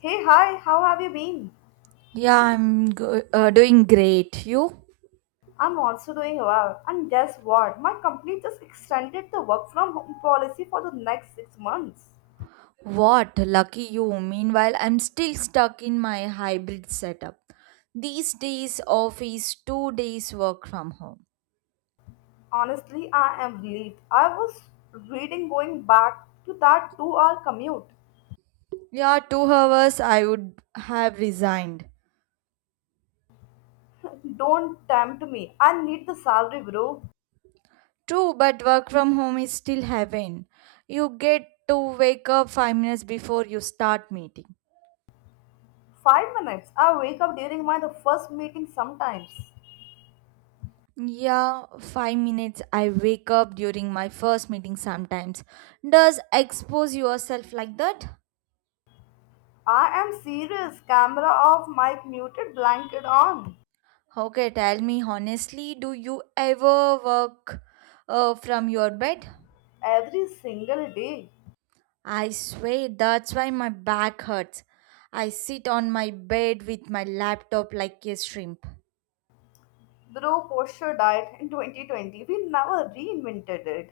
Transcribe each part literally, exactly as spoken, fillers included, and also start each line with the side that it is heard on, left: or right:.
left: Hey, hi, how have you been?
right: Yeah, I'm go- uh, doing great. You?
left: I'm also doing well. And guess what? My company just extended the work from home policy for the next six months.
right: What? Lucky you. Meanwhile, I'm still stuck in my hybrid setup. These days, office, two days work from home.
left: Honestly, I am relieved. I was reading going back to that two hour commute.
right: Yeah, two hours I would have resigned.
left: Don't tempt me. I need the salary, bro.
right: True, but work from home is still heaven. You get to wake up five minutes before you start meeting.
left: Five minutes. I wake up during my the first meeting sometimes.
right: Yeah, five minutes I wake up during my first meeting sometimes. Does expose yourself like that?
left: I am serious. Camera off, mic muted, blanket on.
right: Okay, tell me honestly, do you ever work uh, from your bed?
left: Every single day.
right: I swear that's why my back hurts. I sit on my bed with my laptop like a shrimp.
left: Bro posture diet in twenty twenty, we never reinvented it.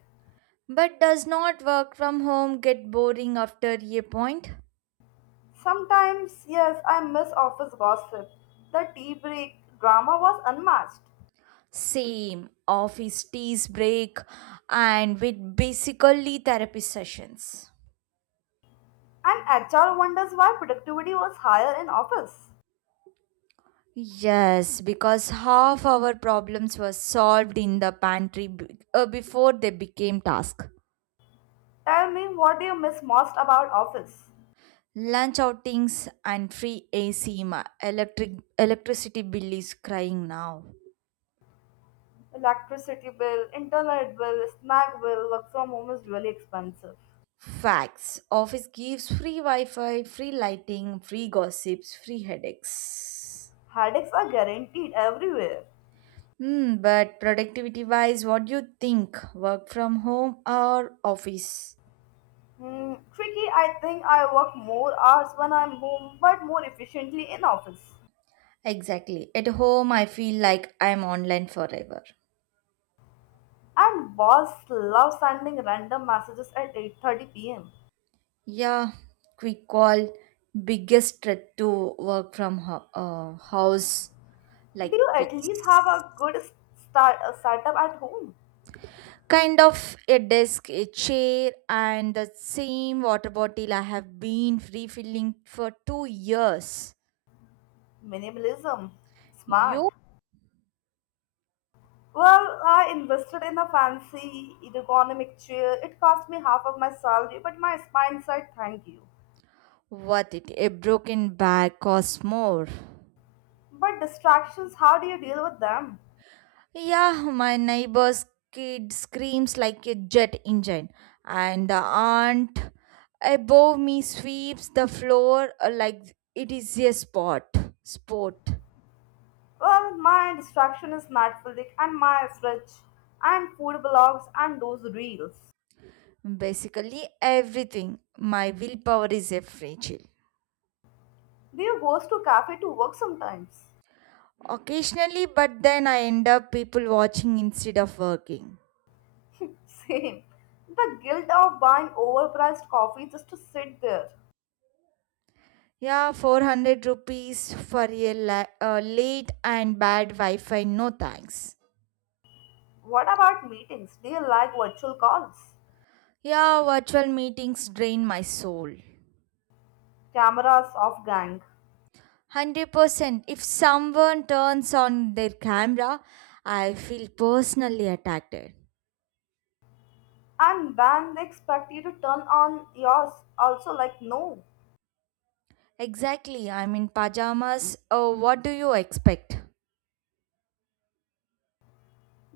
right: But does not work from home get boring after a point?
left: Sometimes, yes, I miss office gossip. The tea break drama was unmatched.
right: Same, office teas break and with basically therapy sessions.
left: And H R wonders why productivity was higher in office.
right: Yes, because half our problems were solved in the pantry b- uh, before they became task.
left: Tell me, what do you miss most about office?
right: Lunch outings and free A C ma electric electricity bill is crying now.
left: Electricity bill, internet bill, snack bill, work from home is really expensive.
right: Facts. Office gives free Wi-Fi, free lighting, free gossips, free headaches.
left: Headaches are guaranteed everywhere.
right: Hmm, but productivity wise, what do you think? Work from home or office?
left: Hmm, tricky. I think I work more hours when I'm home but more efficiently in office.
right: Exactly. At home I feel like I'm online forever.
left: And boss love sending random messages at eight thirty p m.
right: Yeah, quick call. Biggest threat to work from ho- uh, house
left: Do
right: like
left: you at least have
right: peace.
left: a good s- start uh, startup at home?
right: Kind of a desk, a chair, and the same water bottle I have been refilling for two years.
left: Minimalism, smart.
right: You?
left: Well, I invested in a fancy ergonomic chair. It cost me half of my salary, but my spine said thank you.
right: Worth it. A broken bag costs more.
left: But distractions, how do you deal with them?
right: Yeah, my neighbor's kid screams like a jet engine, and the aunt above me sweeps the floor uh, like it is a sport. Sport.
left: Well, my distraction is Netflix and my fridge and food blogs and those reels.
right: Basically, everything. My willpower is a fragile.
left: Do you go to cafe to work sometimes?
right: Occasionally, but then I end up people watching instead of working.
left: Same. The guilt of buying overpriced coffee just to sit there.
right: Yeah, four hundred rupees for a la- uh, late and bad Wi Fi, no thanks.
left: What about meetings? Do you like virtual calls?
right: Yeah, virtual meetings drain my soul.
left: Cameras off gang.
right: one hundred percent. If someone turns on their camera, I feel personally attacked.
left: And then they expect you to turn on yours also, like no.
right: Exactly, I'm in pajamas. Oh, what do you expect?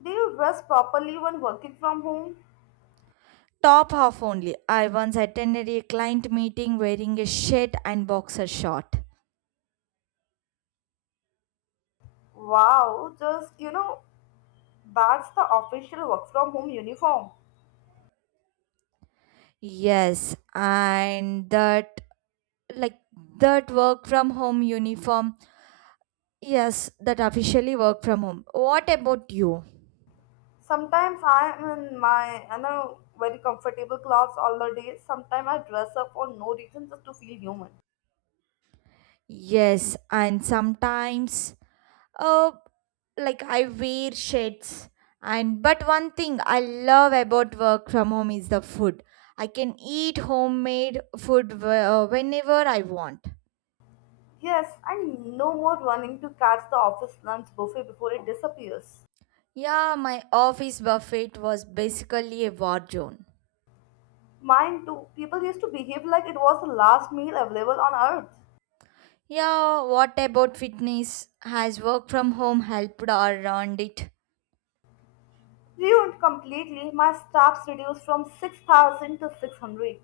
left: Do you dress properly when working from home?
right: Top half only. I once attended a client meeting wearing a shirt and boxer short.
left: Wow, just you know, that's the official work from home uniform.
right: Yes, and that like that work from home uniform. Yes, that officially work from home. What about you?
left: Sometimes I am in my you know very comfortable clothes all the day. Sometimes I dress up for no reason just to feel human.
right: Yes, and sometimes uh like I wear shades. And but one thing I love about work from home is the food. I can eat homemade food wh- uh, whenever I want.
left: Yes, and no more running to catch the office lunch buffet before it disappears.
right: Yeah, my office buffet was basically a war zone.
left: Mine too. People used to behave like it was the last meal available on earth.
right: Yeah, what about fitness? Has work from home helped or ruined it?
left: Ruined completely, my staff's reduced from six thousand to six hundred.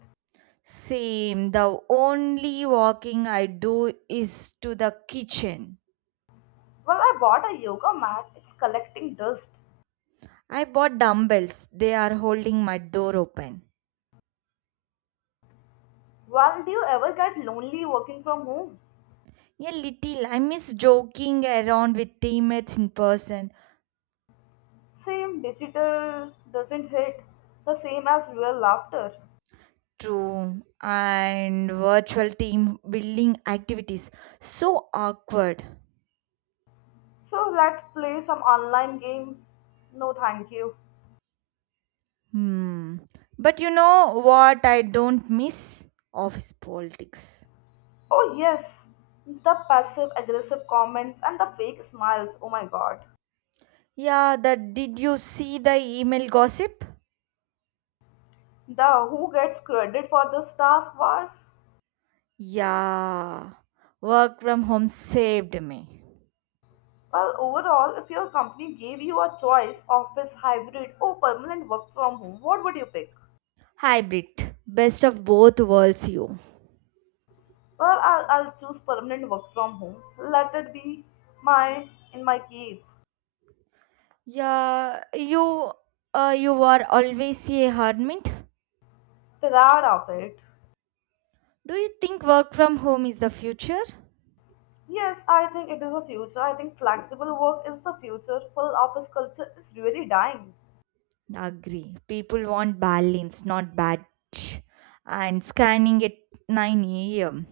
right: Same. The only walking I do is to the kitchen.
left: Well, I bought a yoga mat, it's collecting dust.
right: I bought dumbbells. They are holding my door open.
left: Well, do you ever get lonely working from home?
right: A little. I miss joking around with teammates in person.
left: Same, digital doesn't hit the same as real laughter.
right: True. And virtual team building activities. So awkward.
left: So let's play some online game. No, thank you.
right: Hmm. But you know what I don't miss? Office politics.
left: Oh, yes. The passive aggressive comments and the fake smiles. Oh my god.
right: Yeah, that did you see the email gossip?
left: The who gets credit for this task was.
right: Yeah, work from home saved me.
left: Well, overall, if your company gave you a choice, office, hybrid, or permanent work from home, what would you pick?
right: Hybrid, best of both worlds, you.
left: Well, I'll, I'll choose permanent work from home. Let it be my, in my cave.
right: Yeah, you, uh, you are always a hermit.
left: Proud of it.
right: Do you think work from home is the future?
left: Yes, I think it is the future. I think flexible work is the future. Full office culture is really dying.
right: Agree. People want balance, not batch. And scanning at nine a m.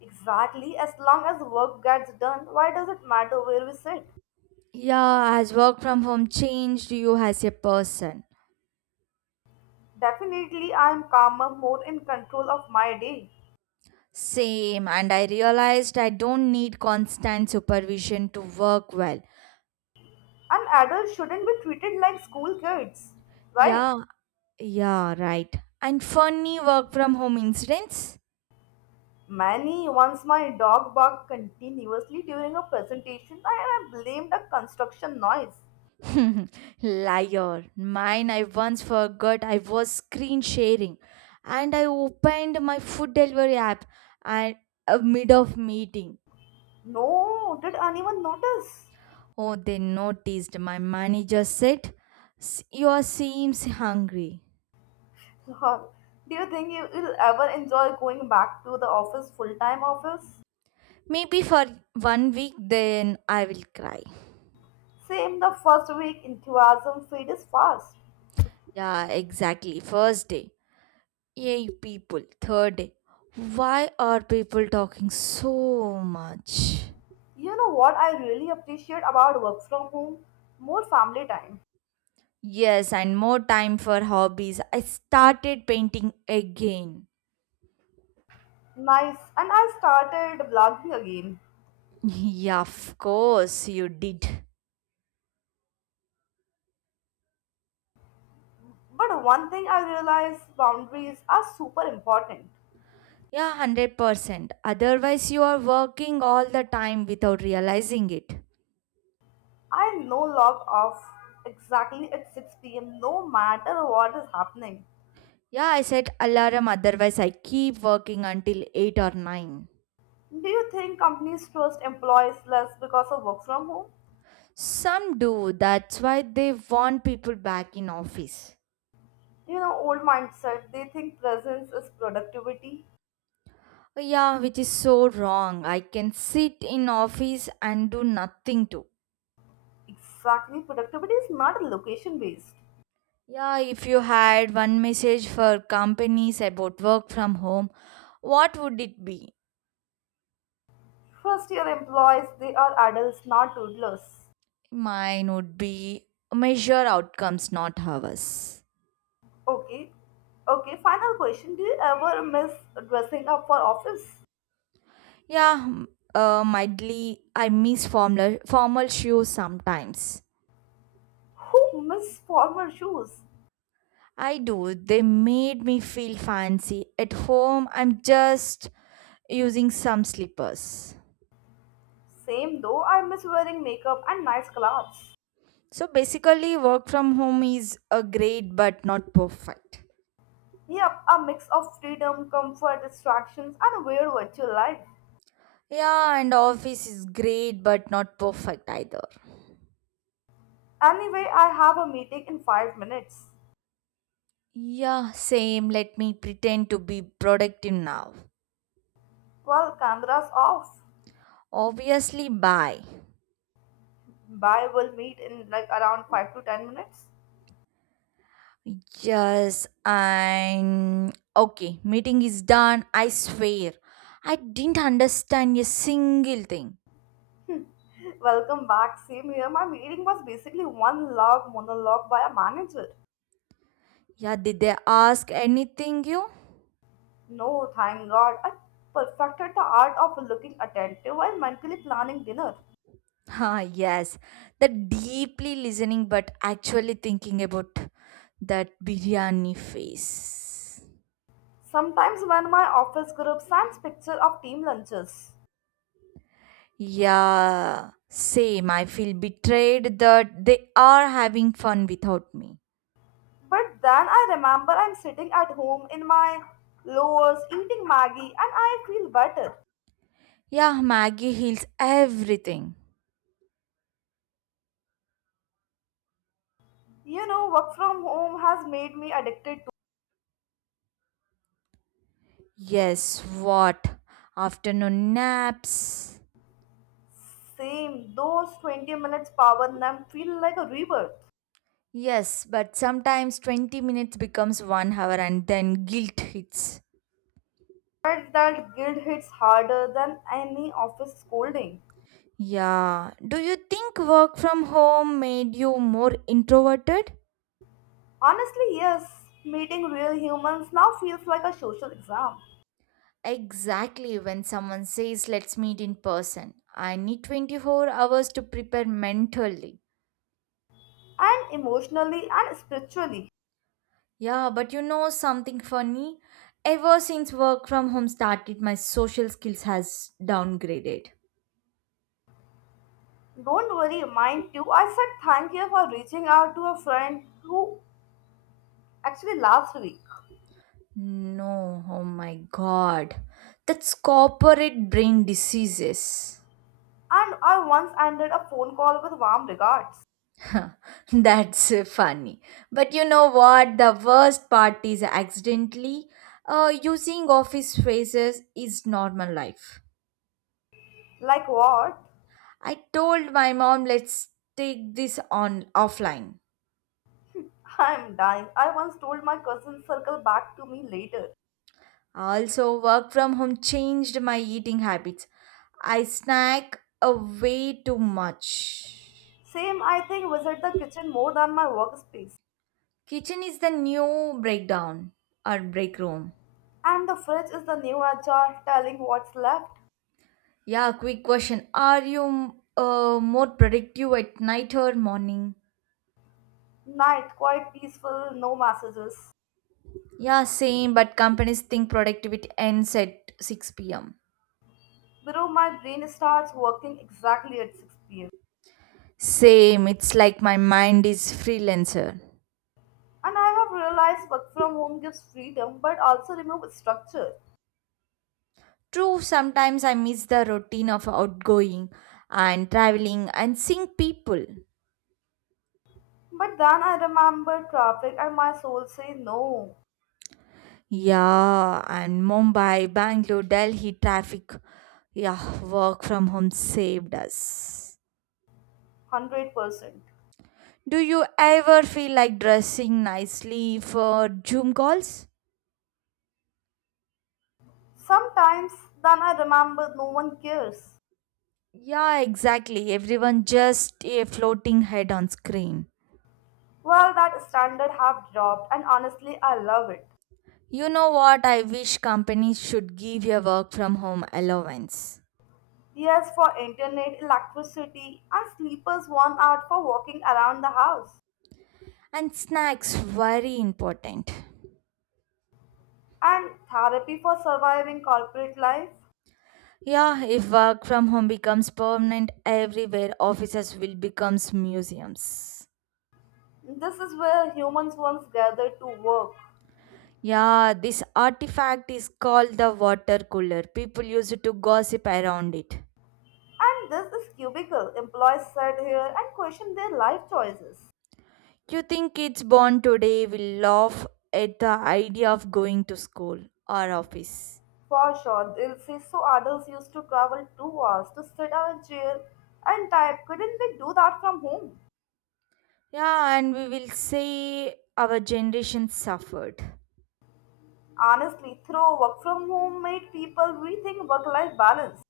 left: Exactly, as long as work gets done, why does it matter where we sit?
right: Yeah, has work from home changed you as a person?
left: Definitely, I am calmer, more in control of my day.
right: Same, and I realized I don't need constant supervision to work well.
left: And adults shouldn't be treated like school kids, right?
right: Yeah, yeah, right. And funny work from home incidents?
left: Many. Once my dog barked continuously during a presentation, and I blamed the construction noise.
right: Liar. Mine, I once forgot I was screen sharing and I opened my food delivery app and uh, mid of meeting.
left: No, did anyone notice?
right: Oh, they noticed. My manager said, "S- You are seems hungry.
left: Lol. Do you think you will ever enjoy going back to the office, full time office?
right: Maybe for one week, then I will cry.
left: Same, the first week enthusiasm fades fast.
right: Yeah, exactly. First day, yay, people. Third day, why are people talking so much?
left: You know what I really appreciate about work from home? More family time.
right: Yes, and more time for hobbies. I started painting again.
left: Nice. And I started vlogging again.
right: Yeah, of course, you did.
left: But one thing I realized, boundaries are super important.
right: Yeah, one hundred percent. Otherwise, you are working all the time without realizing it.
left: I no log off exactly at six p m no matter what is happening.
right: Yeah, I set alarm, otherwise, I keep working until eight or nine.
left: Do you think companies trust employees less because of work from home?
right: Some do, that's why they want people back in office.
left: You know, old mindset, they think presence is productivity.
right: Oh, yeah, which is so wrong. I can sit in office and do nothing too.
left: Exactly, productivity is not location based.
right: Yeah, if you had one message for companies about work from home, what would it be?
left: First year employees, they are adults, not toddlers.
right: Mine would be measure outcomes, not hours.
left: Okay. Okay, final question. Do you ever miss dressing up for office?
right: Yeah, m- uh, Mildly, I miss formal, formal shoes sometimes.
left: Who miss formal shoes?
right: I do. They made me feel fancy. At home, I'm just using some slippers.
left: Same though, I miss wearing makeup and nice clothes.
right: So basically, work from home is a great but not perfect.
left: Yep, a mix of freedom, comfort, distractions, and a weird virtual life.
right: Yeah, and office is great but not perfect either.
left: Anyway, I have a meeting in five minutes.
right: Yeah, same. Let me pretend to be productive now.
left: Well, camera's off.
right: Obviously, bye.
left: Bye, we'll meet in like around five to ten minutes.
right: Yes, and okay, meeting is done. I swear. I didn't understand a single thing.
left: Welcome back. Same here. My meeting was basically one long monologue by a manager.
right: Yeah, did they ask anything you?
left: No, thank God. I perfected the art of looking attentive while mentally planning dinner.
right: Ah, yes, the deeply listening but actually thinking about that biryani face.
left: Sometimes when my office group sends picture of team lunches.
right: Yeah, same. I feel betrayed that they are having fun without me.
left: But then I remember I'm sitting at home in my lowers eating Maggie and I feel better.
right: Yeah, Maggie heals everything.
left: You know, work from home has made me addicted to
right: Yes, what? Afternoon naps.
left: same. Those twenty minutes power nap feel like a rebirth.
right: Yes, but sometimes twenty minutes becomes one hour and then guilt hits.
left: But that guilt hits harder than any office scolding.
right: Yeah. Do you think work from home made you more introverted?
left: Honestly, yes, meeting real humans now feels like a social exam.
right: Exactly. When someone says, let's meet in person, I need twenty-four hours to prepare mentally.
left: And emotionally and spiritually.
right: Yeah, but you know something funny? Ever since work from home started, my social skills has downgraded.
left: Don't worry, mind too. I said thank you for reaching out to a friend who actually last week.
right: No, oh my god. That's corporate brain diseases.
left: And I once ended a phone call with warm regards.
right: That's uh, Funny. But you know what? The worst part is accidentally uh, using office phrases is normal life.
left: Like what?
right: I told my mom, let's take this on offline.
left: I'm dying. I once told my cousin circle back to me later.
right: Also, work from home changed my eating habits. I snack uh, way too much.
left: Same, I think, visit the kitchen more than my workspace.
right: Kitchen is the new breakdown or break room.
left: And the fridge is the new jar telling what's left.
right: Yeah, quick question. Are you uh, more productive at night or morning?
left: Night, quite peaceful, no messages.
right: Yeah, same, but companies think productivity ends at six p m.
left: Below my brain starts working exactly at six p m.
right: Same, it's like my mind is freelancer.
left: And I have realized work from home gives freedom but also removes structure.
right: True, sometimes I miss the routine of outgoing and traveling and seeing people.
left: But then I remember traffic and my soul say no,
right: Yeah, and Mumbai, Bangalore, Delhi traffic. Yeah, work from home saved us.
left: one hundred percent.
right: Do you ever feel like dressing nicely for Zoom calls?
left: Sometimes then I remember no one cares.
right: Yeah, exactly. Everyone just a floating head on screen.
left: Well, that standard have dropped and honestly I love it.
right: You know what? I wish companies should give your work from home allowance.
left: Yes, for internet, electricity, and sleepers one out for walking around the house.
right: And snacks, very important.
left: And therapy for surviving corporate life.
right: Yeah, if work from home becomes permanent everywhere, offices will become museums.
left: This is where humans once gathered to work.
right: Yeah, this artifact is called the water cooler. People used to gossip around it.
left: And this is cubicle. Employees sat here and question their life choices.
right: You think kids born today will laugh at the idea of going to school or office?
left: For sure, they'll say so adults used to travel two hours to sit on a chair and type. Couldn't they do that from home?
right: Yeah, and we will say our generation suffered.
left: Honestly, through work from home made people rethink work-life balance.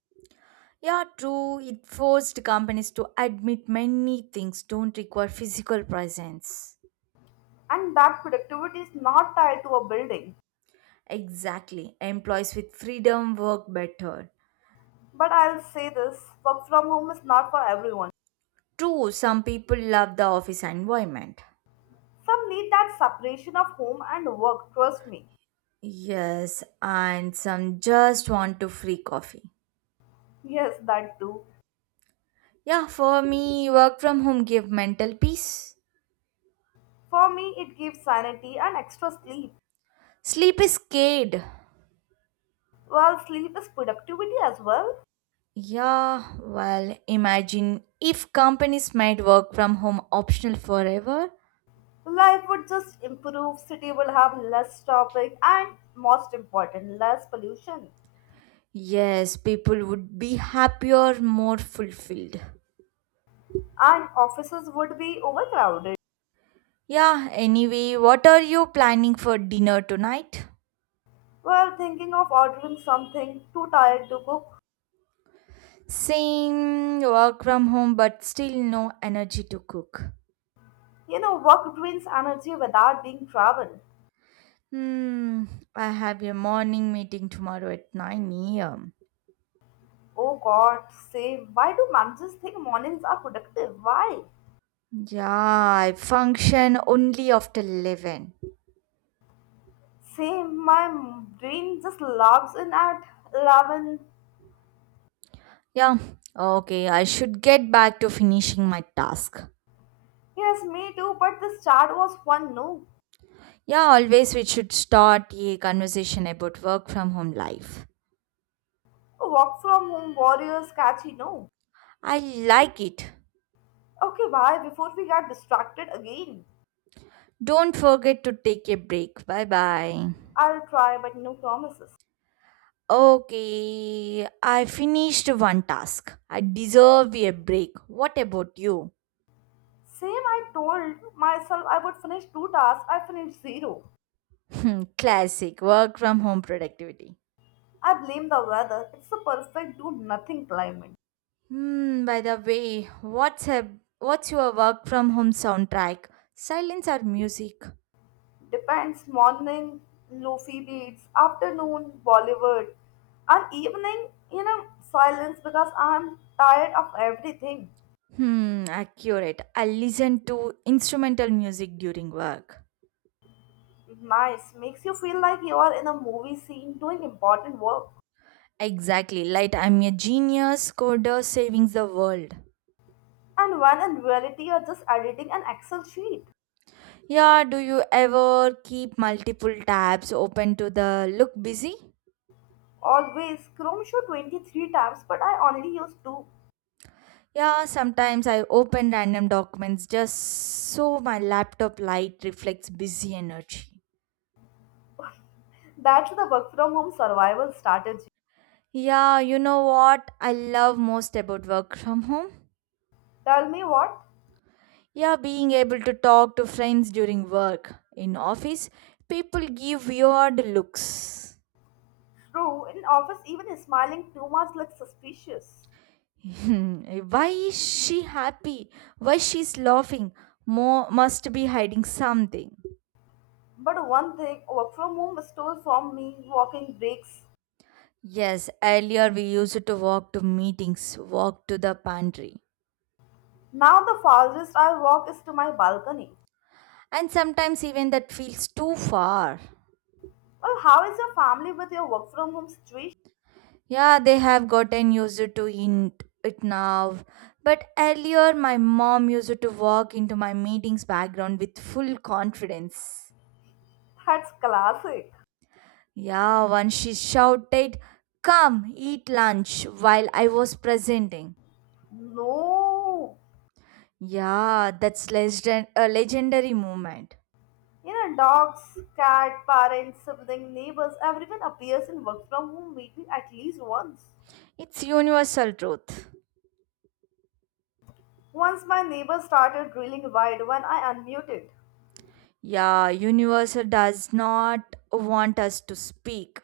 right: Yeah, true. It forced companies to admit many things don't require physical presence.
left: And that productivity is not tied to a building.
right: Exactly. Employees with freedom work better.
left: But I'll say this, work from home is not for everyone.
right: True, some people love the office environment.
left: Some need that separation of home and work, trust me.
right: Yes, and some just want to free coffee.
left: Yes, that too.
right: Yeah, for me, work from home give mental peace.
left: For me, it gives sanity and extra sleep.
right: Sleep is scared.
left: While sleep is productivity as well,
right: Yeah, well, imagine if companies made work from home optional forever.
left: life would just improve, city will have less traffic, and most important, less pollution.
right: Yes, people would be happier, more fulfilled.
left: And offices would be overcrowded.
right: Yeah, anyway, what are you planning for dinner tonight?
left: Well, thinking of ordering something, too tired to cook.
right: Same work from home, but still no energy to cook.
left: You know, work drains energy without being traveled.
right: Hmm, I have a morning meeting tomorrow at nine a m.
left: Oh God, same. Why do managers think mornings are productive? Why?
right: Yeah, I function only after eleven.
left: Same. My m- brain just logs in at eleven.
right: Yeah, okay, I should get back to finishing my task.
left: Yes, me too, but this chart was fun, no?
right: Yeah, always we should start a conversation about work from home life.
left: A walk from home, warriors, catchy, no?
right: I like it.
left: Okay, bye, before we get distracted again.
right: Don't forget to take a break. Bye bye.
left: I'll try, but no promises.
right: Okay, I finished one task. I deserve a break. What about you?
left: Same, I told myself I would finish two tasks, I finished zero.
right: Hmm, Classic work from home productivity.
left: I blame the weather. It's the perfect do nothing climate.
right: Hmm, by the way, what's a, what's your work from home soundtrack? Silence or music?
left: Depends, morning lofi beats, afternoon Bollywood, and evening, you know, silence because I'm tired of everything.
right: Hmm, accurate. I listen to instrumental music during work.
left: Nice, makes you feel like you are in a movie scene doing important work.
right: Exactly, like I'm a genius coder saving the world.
left: And when in reality you're just editing an Excel sheet.
right: Yeah, do you ever keep multiple tabs open to the look busy?
left: Always Chrome show twenty-three tabs, but I only use two.
right: Yeah, sometimes I open random documents just so my laptop light reflects busy energy.
left: That's the work from home survival strategy.
right: Yeah, you know what I love most about work from home?
left: Tell me what?
right: Yeah, being able to talk to friends during work. In office, people give weird looks.
left: True, in office even smiling too much looks suspicious.
right: Hmm, Why is she happy? Why she's laughing? Mo must be hiding something.
left: But one thing, work from home stole from me, walking breaks.
right: Yes, earlier we used to walk to meetings, walk to the pantry.
left: Now the farthest I walk is to my balcony.
right: And sometimes even that feels too far.
left: Well, how is your family with your work from home situation?
right: Yeah, they have gotten used to in- it now. But earlier my mom used to walk into my meetings background with full confidence.
left: That's classic.
right: Yeah, once she shouted, "Come, eat lunch," while I was presenting.
left: No.
right: Yeah, that's legend- a legendary moment.
left: You know, dogs, cat, parents, sibling, neighbors, everyone appears in work from home meeting at least once.
right: It's universal truth.
left: Once my neighbor started drilling wide when I unmuted.
right: Yeah, universe does not want us to speak.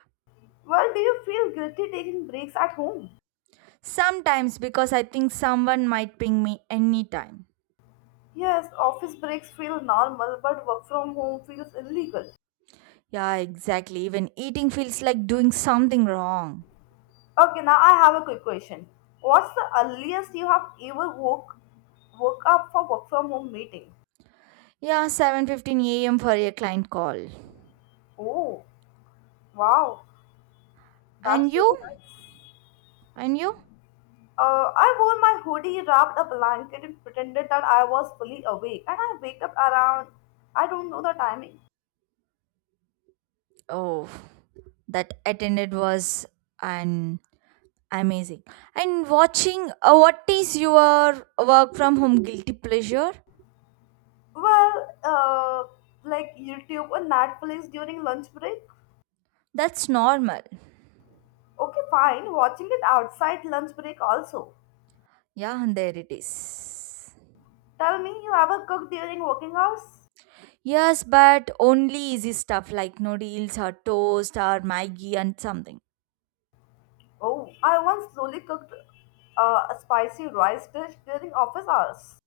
left: Well, do you feel guilty taking breaks at home?
right: Sometimes because I think someone might ping me anytime.
left: Yes, office breaks feel normal, but work from home feels illegal.
right: Yeah, exactly. Even eating feels like doing something wrong.
left: Okay, now I have a quick question. What's the earliest you have ever woke woke up for work from home meeting?
right: Yeah, seven fifteen a m for a client call.
left: Oh, wow, that's
right: And
left: really
right: you?
left: nice.
right: And you?
left: Uh, I wore my hoodie, wrapped a blanket, and pretended that I was fully awake. And I wake up around, I don't know the timing.
right: Oh, that attended was an amazing. And watching uh, what is your work from home guilty pleasure?
left: Well, uh, like YouTube and Netflix during lunch break.
right: That's normal.
left: Okay, fine, watching it outside lunch break also.
right: Yeah, and there it is.
left: Tell me, you ever cook during working hours?
right: Yes, but only easy stuff like noodles or toast or Maggie and something.
left: Oh, I once slowly cooked uh, a spicy rice dish during office hours.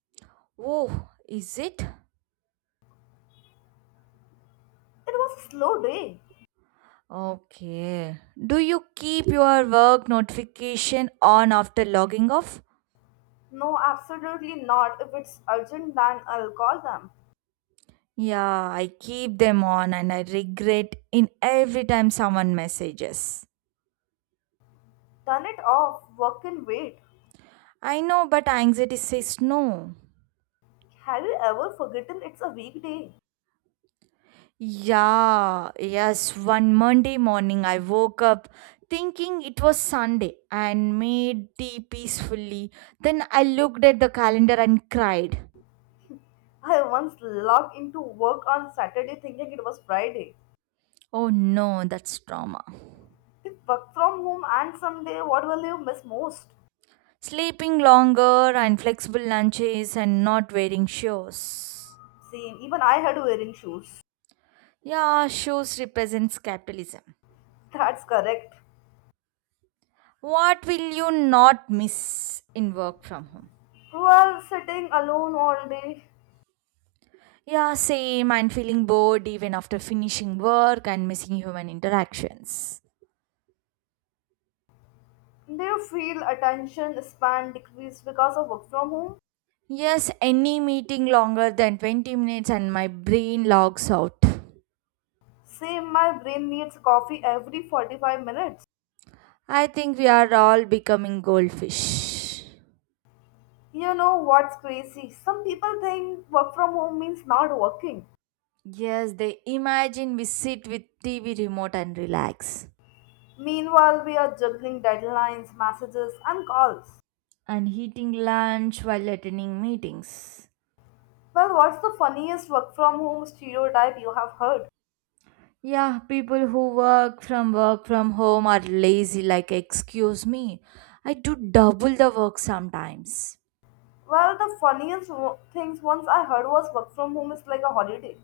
right: Oh, is it?
left: It was a slow day.
right: Okay. Do you keep your work notification on after logging off?
left: No, absolutely not. If it's urgent, then I'll call them.
right: Yeah, I keep them on and I regret in every time someone messages.
left: Turn it off. Work can wait.
right: I know, but anxiety says no.
left: Have you ever forgotten it's a weekday?
right: Yeah, yes. One Monday morning, I woke up thinking it was Sunday and made tea peacefully. Then I looked at the calendar and cried.
left: I once logged into work on Saturday thinking it was Friday.
right: Oh no, that's trauma.
left: With work from home and someday, what will you miss most?
right: Sleeping longer and flexible lunches and not wearing shoes.
left: Same, even I had wearing shoes.
right: Yeah, shoes represents capitalism.
left: That's correct.
right: What will you not miss in work from home?
left: Well, sitting alone all day.
right: Yeah, same. I'm feeling bored even after finishing work and missing human interactions.
left: Do you feel attention span decreased because of work from home?
right: Yes, any meeting longer than twenty minutes and my brain logs out.
left: Same, my brain needs coffee every forty-five minutes.
right: I think we are all becoming goldfish.
left: You know what's crazy? Some people think work from home means not working.
right: Yes, they imagine we sit with T V remote and relax
left: Meanwhile, we are juggling deadlines, messages, and calls.
right: and eating lunch while attending meetings.
left: Well, what's the funniest work from home stereotype you have heard?
right: Yeah, people who work from work from home are lazy, like excuse me. I do double the work sometimes.
left: Well, the funniest wo- things once I heard was work from home is like a holiday.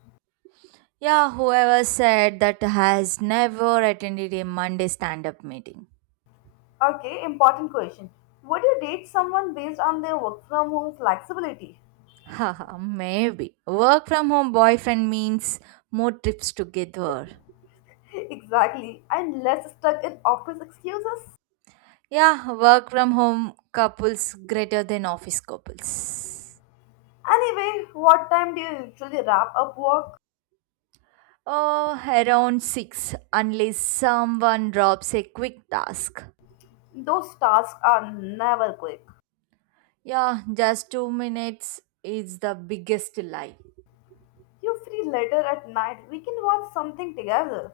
right: Yeah, whoever said that has never attended a Monday stand up meeting.
left: Okay, important question. Would you date someone based on their work from home flexibility?
right: Haha, maybe. Work from home boyfriend means more trips together.
left: Exactly, and less stuck in office excuses.
right: Yeah, work from home couples greater than office couples.
left: Anyway, what time do you usually wrap up work?
right: Oh, around six, unless someone drops a quick task.
left: Those tasks are never quick.
right: Yeah, just two minutes is the biggest lie.
left: You free later at night? We can watch something together.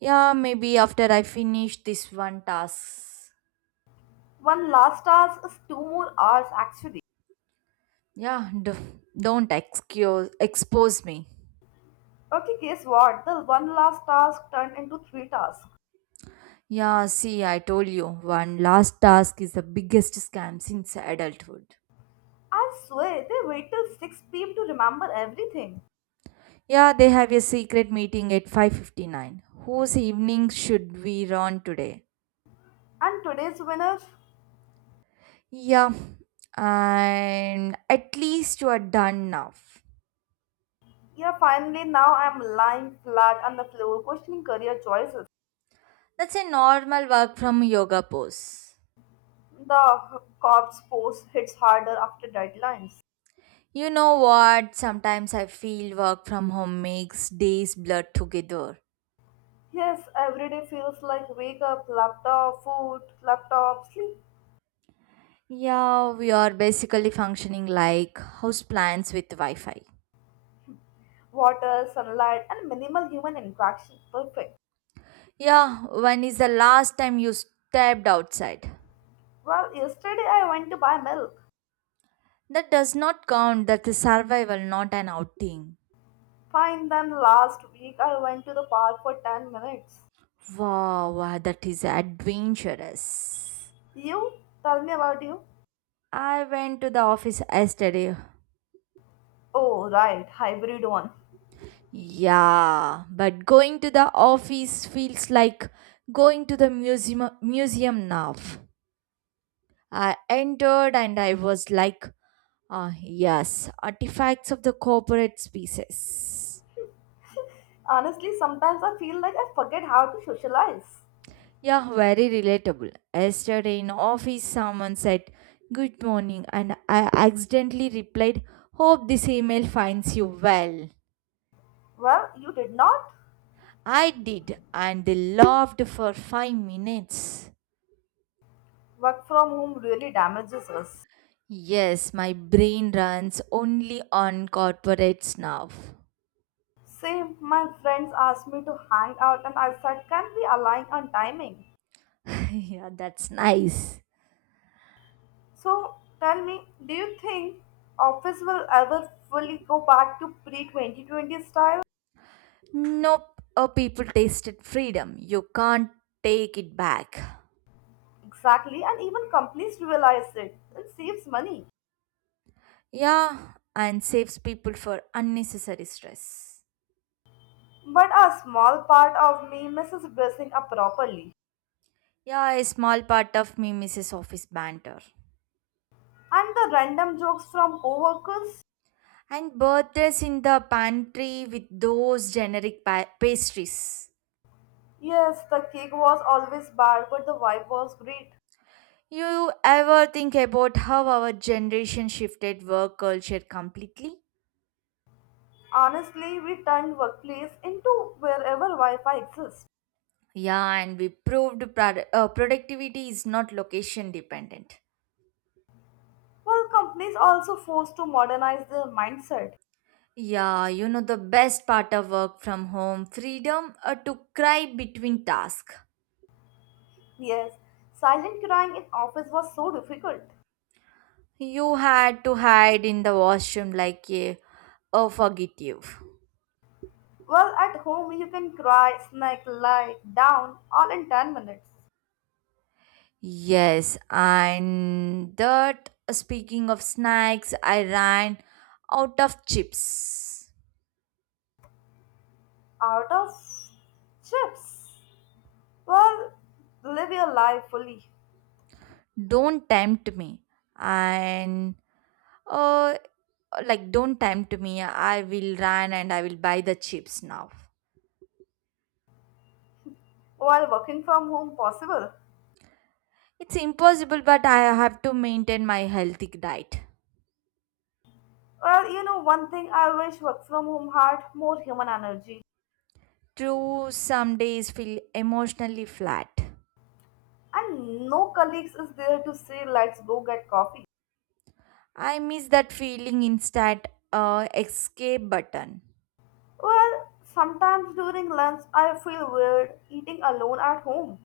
right: Yeah, maybe after I finish this one task.
left: One last task is two more hours actually.
right: Yeah, d- don't excuse, expose me.
left: Okay, guess what? The one last task turned into three tasks.
right: Yeah, see, I told you, one last task is the biggest scam since adulthood.
left: I swear, they wait till six p m to remember everything.
right: Yeah, they have a secret meeting at five fifty-nine. Whose evening should we run today?
left: And today's winner?
right: Yeah, and at least you are done now.
left: Yeah, finally now I'm lying flat on the floor questioning career choices.
right: That's a normal work from yoga pose.
left: The corps force hits harder after deadlines.
right: You know what? Sometimes I feel work from home makes days blur together.
left: Yes, every day feels like wake up, laptop, food, laptop, sleep,
right: Yeah, we are basically functioning like house plants with Wi-Fi.
left: water, sunlight, and minimal human interaction. Perfect.
right: Yeah, when is the last time you stepped outside?
left: Well, yesterday I went to buy milk.
right: That does not count. That is survival, not an outing.
left: Fine, then last week I went to the park for ten minutes.
right: Wow, wow, that is adventurous.
left: You? Tell me about you.
right: I went to the office yesterday.
left: Oh, right, hybrid one.
right: Yeah, but going to the office feels like going to the museum museum now. I entered and I was like, ah, yes, artifacts of the corporate species.
left: Honestly, sometimes I feel like I forget how to socialize.
right: Yeah, very relatable. Yesterday in office, someone said, "Good morning," and I accidentally replied, "Hope this email finds you well."
left: Well, you did not.
right: I did, and they laughed for five minutes.
left: Work from home really damages us.
right: Yes, my brain runs only on corporates now.
left: Same, my friends asked me to hang out, and I said, "Can we align on timing?"
right: Yeah, that's nice.
left: So tell me, do you think office will ever fully go back to pre twenty twenty style?
right: Nope, oh, people tasted freedom. You can't take it back.
left: Exactly, and even companies realize it. It saves money.
right: Yeah, and saves people for unnecessary stress.
left: But a small part of me misses dressing up properly.
right: Yeah, a small part of me misses office banter.
left: And the random jokes from coworkers?
right: And birthdays in the pantry with those generic pa- pastries.
left: Yes, the cake was always bad, but the vibe was great.
right: You ever think about how our generation shifted work culture completely?
left: Honestly, we turned workplace into wherever Wi Fi exists.
right: Yeah, and we proved prod- uh, productivity is not location dependent.
left: While companies also forced to modernize their mindset.
right: Yeah, you know the best part of work from home freedom, uh, to cry between tasks.
left: Yes, silent crying in office was so difficult.
right: You had to hide in the washroom like a, a fugitive.
left: Well, at home you can cry, snake, lie down all in ten minutes.
right: Yes, and that speaking of snacks, I ran out of chips.
left: Out of chips. Well, live your life fully
right: Don't tempt me. And uh like don't tempt me. I will run and I will buy the chips now.
left: while working from home possible.
right: It's impossible, but I have to maintain my healthy diet.
left: Well, you know, one thing I wish work from home had more human energy.
right: True, some days feel emotionally flat.
left: And no colleagues is there to say, let's go get coffee.
right: I miss that feeling, instant uh, escape button.
left: Well, sometimes during lunch I feel weird eating alone at home.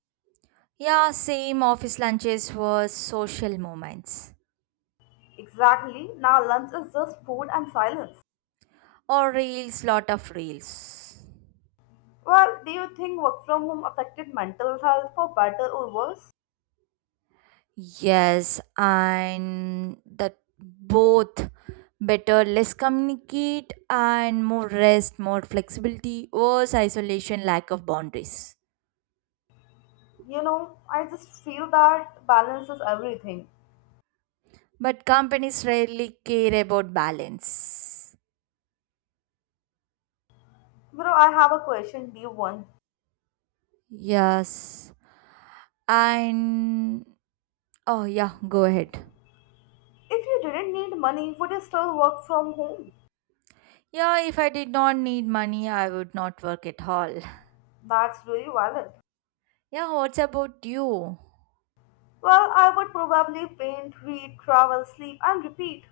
right: Yeah, same, office lunches were social moments.
left: Exactly, now lunch is just food and silence.
right: Or reels, lot of reels.
left: Well, do you think work from home affected mental health for better or worse?
right: Yes, and that both, better, less communicate and more rest, more flexibility, worse isolation, lack of boundaries.
left: You know, I just feel that balance is everything.
right: But companies rarely care about balance.
left: Bro, I have a question, do you want?
right: Yes, and oh, yeah, go ahead.
left: If you didn't need money, would you still work from home?
right: Yeah, if I did not need money, I would not work at all.
left: That's really valid.
right: Yeah, what's about you?
left: Well, I would probably paint, read, travel, sleep, and repeat.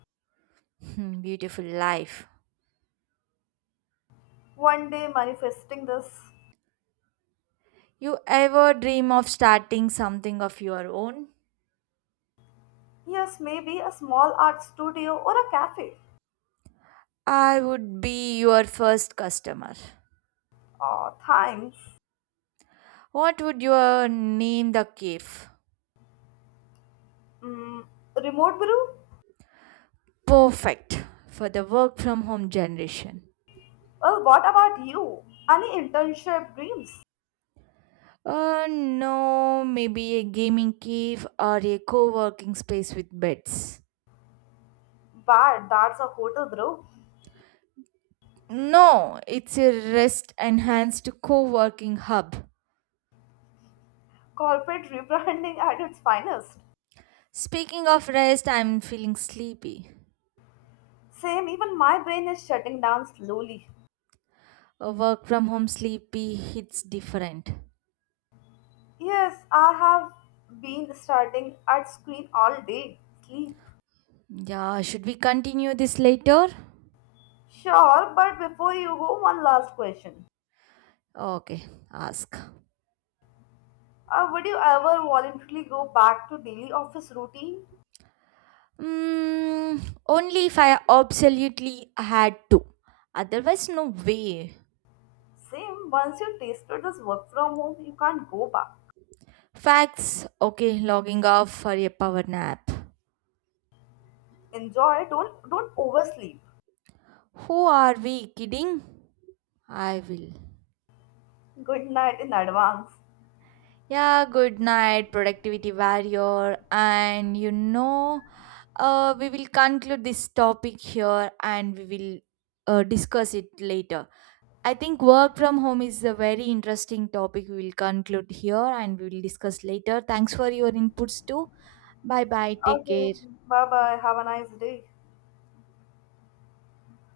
right: Hmm, beautiful life.
left: One day manifesting this.
right: You ever dream of starting something of your own?
left: Yes, maybe a small art studio or a cafe.
right: I would be your first customer.
left: Oh, thanks.
right: What would you name the cave?
left: Mm, remote brew?
right: Perfect for the work from home generation.
left: Well, what about you? Any internship dreams?
right: Uh, no, maybe a gaming cave or a co working space with beds.
left: Bad, that's a hotel, bro.
right: No, it's a rest enhanced co working hub.
left: Corporate rebranding at its finest.
right: Speaking of rest, I'm feeling sleepy.
left: Same, even my brain is shutting down slowly.
right: Uh, work from home sleepy hits different.
left: Yes, I have been starting at screen all day. Sleep.
right: Yeah, should we continue this later?
left: Sure, but before you go, one last question.
right: Okay, ask.
left: Uh, would you ever voluntarily go back to daily office routine?
right: Mm, only if I absolutely had to. Otherwise, no way.
left: Same, once you tasted this work from home, you can't go back.
right: Facts. Okay, logging off for a power nap.
left: Enjoy, don't don't oversleep.
right: Who are we kidding? I will.
left: Good night in advance.
right: Yeah, good night, productivity warrior. And you know, Uh, we will conclude this topic here and we will uh, discuss it later. I think work from home is a very interesting topic. We will conclude here and we will discuss later. Thanks for your inputs too. Bye bye. Take
left: Okay,
right: care.
left: bye bye. Have a nice day.